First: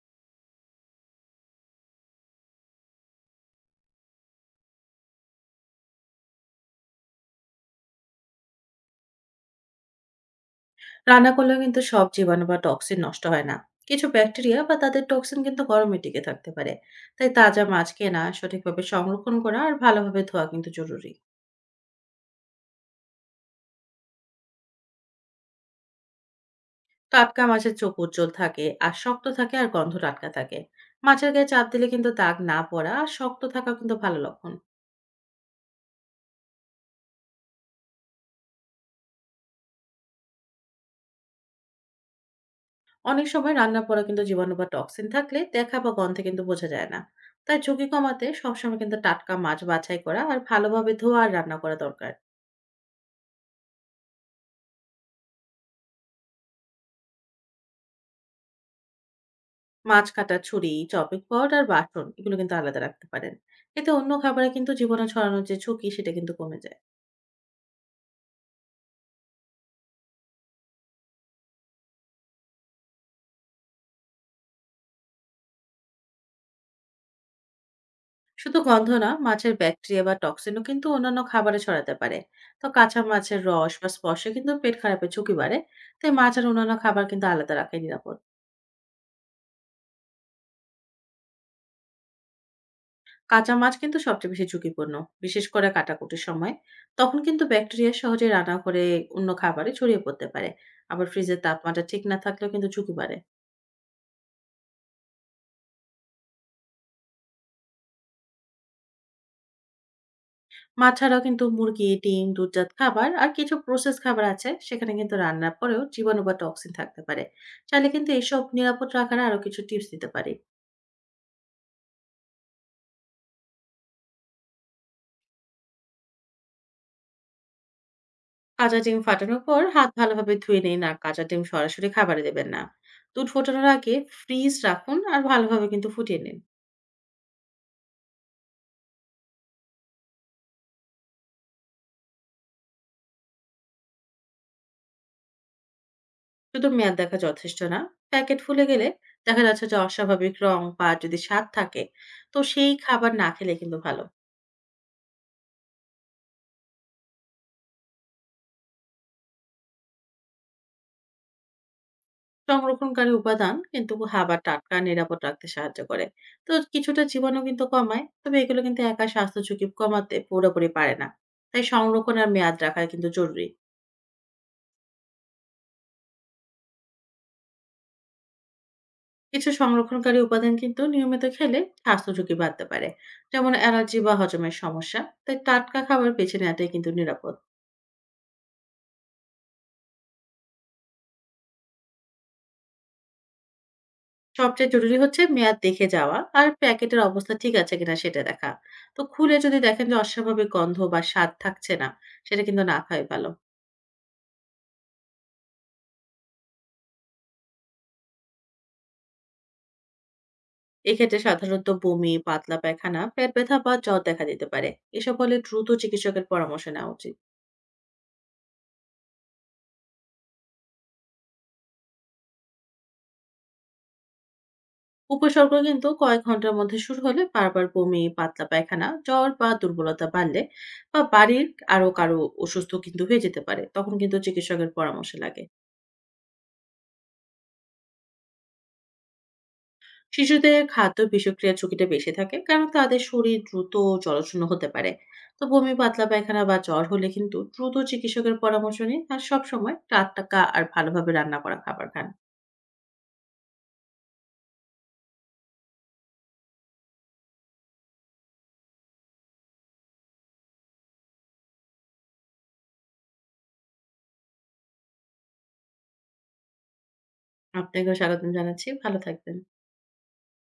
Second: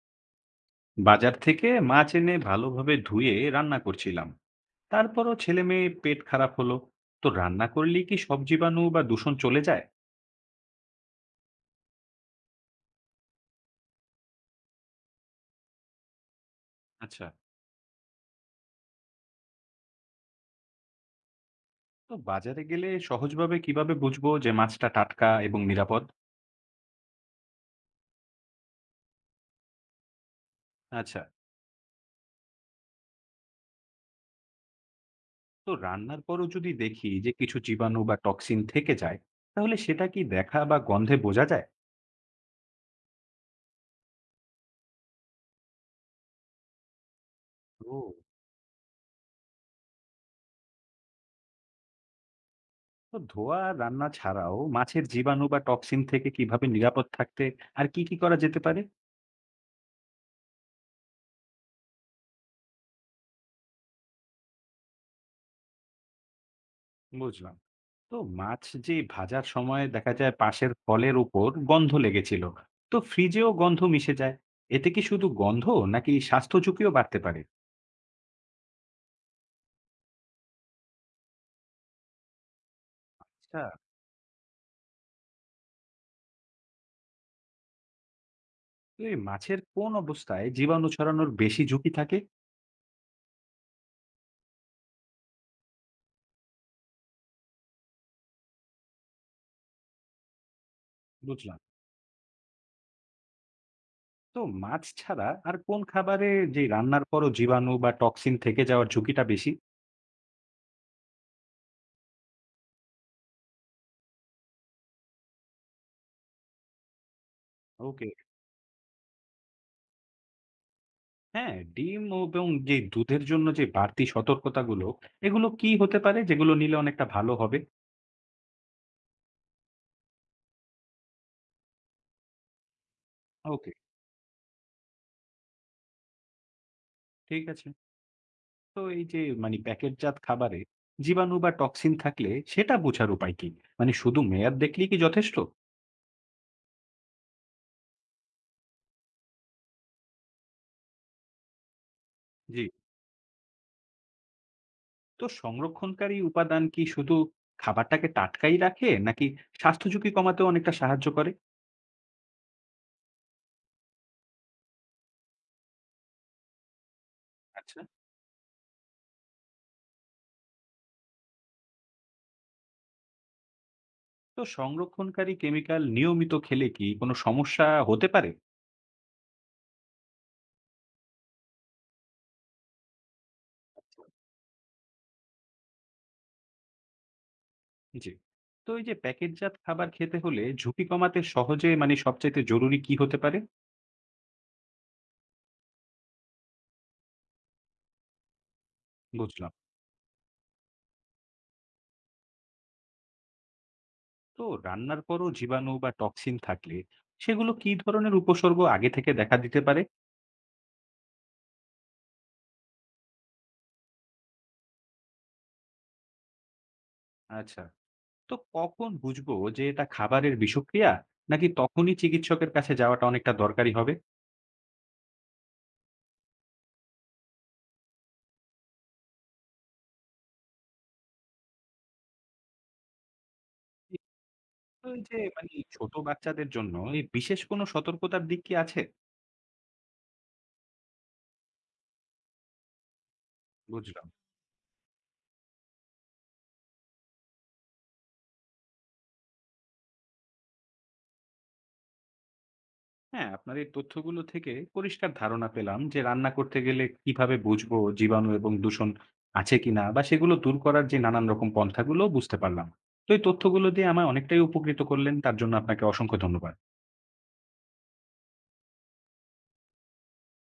বাজার থেকে মাছ এনে ভালোভাবে ধুয়ে রান্না করছিলাম। তারপরও ছেলে মেয়ে পেট খারাপ হলো। তো রান্না করলেই কি সব জীবাণু বা দূষণ চলে যায়? রান্না করলেও কিন্তু সব জীবাণু বা টক্সিন নষ্ট হয় না। কিছু ব্যাকটেরিয়া বা তাদের টক্সিন কিন্তু গরমে টিকে থাকতে পারে। আচ্ছা। তাই তাজা মাছ কেনা, সঠিকভাবে সংরক্ষণ করা আর ভালোভাবে ধোয়া কিন্তু জরুরি। তো বাজারে গেলে সহজভাবে কিভাবে বুঝবো যে মাছটা টাটকা এবং নিরাপদ? টাটকা মাছের চোখ উজ্জ্বল থাকে আর শক্ত থাকে আর গন্ধ টাটকা থাকে। আচ্ছা। মাছের গায়ে চাপ দিলে কিন্তু দাগ না পড়া আর শক্ত থাকা কিন্তু ভালো লক্ষণ। তো রান্নার পরও যদি দেখি যে কিছু জীবাণু বা টক্সিন থেকে যায়, তাহলে সেটা কি দেখা বা গন্ধে বোঝা যায়? অনেক সময় রান্না পড়া কিন্তু জীবাণু বা টক্সিন থাকলে দেখা বা গন্ধে কিন্তু বোঝা যায় না। তাই ঝুঁকি ও। কমাতে সবসময় কিন্তু টাটকা মাছ বাছাই করা আর ভালোভাবে ধোয়া আর রান্না করা দরকার। তো ধোয়া আর রান্না ছাড়াও মাছের জীবাণু বা টক্সিন থেকে কিভাবে নিরাপদ থাকতে আর কি কি করা যেতে পারে? মাছ কাটার ছুরি, চপিং বোর্ড আর বাটন এগুলো কিন্তু আলাদা রাখতে পারেন। এতে অন্য খাবারে কিন্তু জীবাণু ছড়ানোর যে ঝুঁকি সেটা কিন্তু কমে যায়। বুঝলাম। তো মাছ যে ভাজার সময় দেখা যায় পাশের ফলের উপর গন্ধ লেগেছিল, তো ফ্রিজেও গন্ধ মিশে যায়। এতে কি শুধু গন্ধ, নাকি স্বাস্থ্য ঝুঁকিও বাড়তে পারে? শুধু গন্ধ না, মাছের ব্যাকটেরিয়া বা টক্সিনও কিন্তু অন্যান্য খাবারে ছড়াতে পারে। তো কাঁচা মাছের আচ্ছা। রস বা স্পর্শে কিন্তু পেট খারাপের ঝুঁকি বাড়ে। তাই মাছ আর অন্যান্য খাবার কিন্তু আলাদা রাখাই নিরাপদ। তো এই মাছের কোন অবস্থায় জীবাণু ছড়ানোর বেশি ঝুঁকি থাকে? কাঁচা মাছ কিন্তু সবচেয়ে বেশি ঝুঁকিপূর্ণ, বিশেষ করে কাটাকুটির সময়। তখন কিন্তু ব্যাকটেরিয়া সহজে রান্নাঘরে অন্য খাবারে ছড়িয়ে পড়তে পারে। আবার ফ্রিজের বুঝলাম। তাপমাত্রা ঠিক না থাকলেও কিন্তু ঝুঁকি বাড়ে। তো মাছ ছাড়া আর কোন খাবারে যে রান্নার পরও জীবাণু বা টক্সিন থেকে যাওয়ার ঝুঁকিটা বেশি? মাছ ছাড়াও কিন্তু মুরগি, ডিম, দুধজাত খাবার আর কিছু প্রসেস খাবার আছে, সেখানে কিন্তু রান্নার পরেও জীবাণু বা টক্সিন থাকতে পারে। চাইলে ওকে। কিন্তু এসব নিরাপদ রাখার আরো কিছু টিপস দিতে পারি। হ্যাঁ, ডিম এবং যে দুধের জন্য যে বাড়তি সতর্কতাগুলো, এগুলো কি হতে পারে যেগুলো নিলে অনেকটা ভালো হবে? কাঁচা ডিম ফাটানোর পর হাত ভালোভাবে ধুয়ে নিন আর কাঁচা ডিম সরাসরি খাবারে দেবেন না। দুধ ফোটানোর ওকে। আগে ফ্রিজ রাখুন আর ভালোভাবে কিন্তু ফুটিয়ে নিন। ঠিক আছে। তো এই যে প্যাকেটজাত খাবারে জীবাণু বা টক্সিন থাকলে সেটা বোঝার উপায় কি? শুধু মেয়াদ দেখলেই কি যথেষ্ট? শুধু মেয়াদ দেখা যথেষ্ট না। প্যাকেট ফুলে গেলে, দেখা যাচ্ছে যে অস্বাভাবিক রং বা যদি স্বাদ থাকে, তো জি। সেই খাবার না খেলে কিন্তু ভালো। তো সংরক্ষণকারী উপাদান কি শুধু খাবারটাকে টাটকাই রাখে, নাকি স্বাস্থ্য ঝুঁকি কমাতেও অনেকটা সাহায্য করে? সংরক্ষণকারী উপাদান কিন্তু হাবা টাটকা নিরাপদ রাখতে সাহায্য করে, তো কিছুটা জীবাণু কিন্তু আচ্ছা। কমায়। তবে এগুলো কিন্তু একা স্বাস্থ্য ঝুঁকি কমাতে পুরোপুরি পারে না। তাই সংরক্ষণ আর মেয়াদ রাখা কিন্তু জরুরি। তো সংরক্ষণকারী কেমিক্যাল নিয়মিত খেলে কি কোনো সমস্যা হতে পারে? কিছু সংরক্ষণকারী উপাদান কিন্তু নিয়মিত খেলে স্বাস্থ্য ঝুঁকি বাড়তে পারে, যেমন অ্যালার্জি আচ্ছা। বা হজমের সমস্যা। তাই টাটকা খাবার বেছে নেওয়াটাই কিন্তু নিরাপদ। জি। তো এই যে প্যাকেটজাত খাবার খেতে হলে ঝুঁকি কমাতে সহজে সবচাইতে জরুরি কি হতে পারে? সবচেয়ে জরুরি হচ্ছে মেয়াদ দেখে যাওয়া আর প্যাকেটের অবস্থা ঠিক আছে কিনা সেটা দেখা। তো খুলে বুঝলাম। যদি দেখেন যে অস্বাভাবিক গন্ধ বা স্বাদ থাকছে না, সেটা কিন্তু না খাওয়াই ভালো। তো রান্নার পরও জীবাণু বা টক্সিন থাকলে সেগুলো কি ধরনের উপসর্গ আগে থেকে দেখা দিতে পারে? এক্ষেত্রে সাধারণত বমি, পাতলা পায়খানা, পেট ব্যথা বা জ্বর দেখা দিতে পারে। এসব হলে দ্রুত চিকিৎসকের পরামর্শ নেওয়া উচিত। আচ্ছা। তো কখন বুঝবো যে এটা খাবারের বিষক্রিয়া, নাকি তখনই চিকিৎসকের কাছে যাওয়াটা অনেকটা দরকারি হবে? উপসর্গ কিন্তু কয়েক ঘন্টার মধ্যে শুরু হলে, বারবার বমি, পাতলা পায়খানা, জ্বর বা দুর্বলতা বাড়লে, বা বাড়ির আরো কারো অসুস্থ কিন্তু হয়ে যেতে পারে। তখন কিন্তু চিকিৎসকের এই পরামর্শ যে লাগে। ছোট বাচ্চাদের জন্য এই বিশেষ কোনো সতর্কতার দিক কি আছে? শিশুদের খাদ্য বিষক্রিয়ার ঝুঁকিটা বেশি থাকে, কারণ তাদের শরীর দ্রুত বুঝলাম। জলশূন্য হতে পারে। তো বমি, পাতলা পায়খানা বা জ্বর হলে কিন্তু দ্রুত চিকিৎসকের পরামর্শ নিন আর সবসময় টাটকা আর ভালোভাবে রান্না করা খাবার খান। হ্যাঁ, আপনার এই তথ্যগুলো থেকে পরিষ্কার ধারণা পেলাম যে রান্না করতে গেলে কিভাবে বুঝবো জীবাণু এবং দূষণ আছে কিনা বা সেগুলো দূর করার যে নানান রকম পন্থাগুলো বুঝতে পারলাম। তো এই তথ্যগুলো দিয়ে আমায় অনেকটাই উপকৃত করলেন। তার জন্য আপনাকে অসংখ্য ধন্যবাদ। আপনাকেও স্বাগতম জানাচ্ছি। ভালো থাকবেন।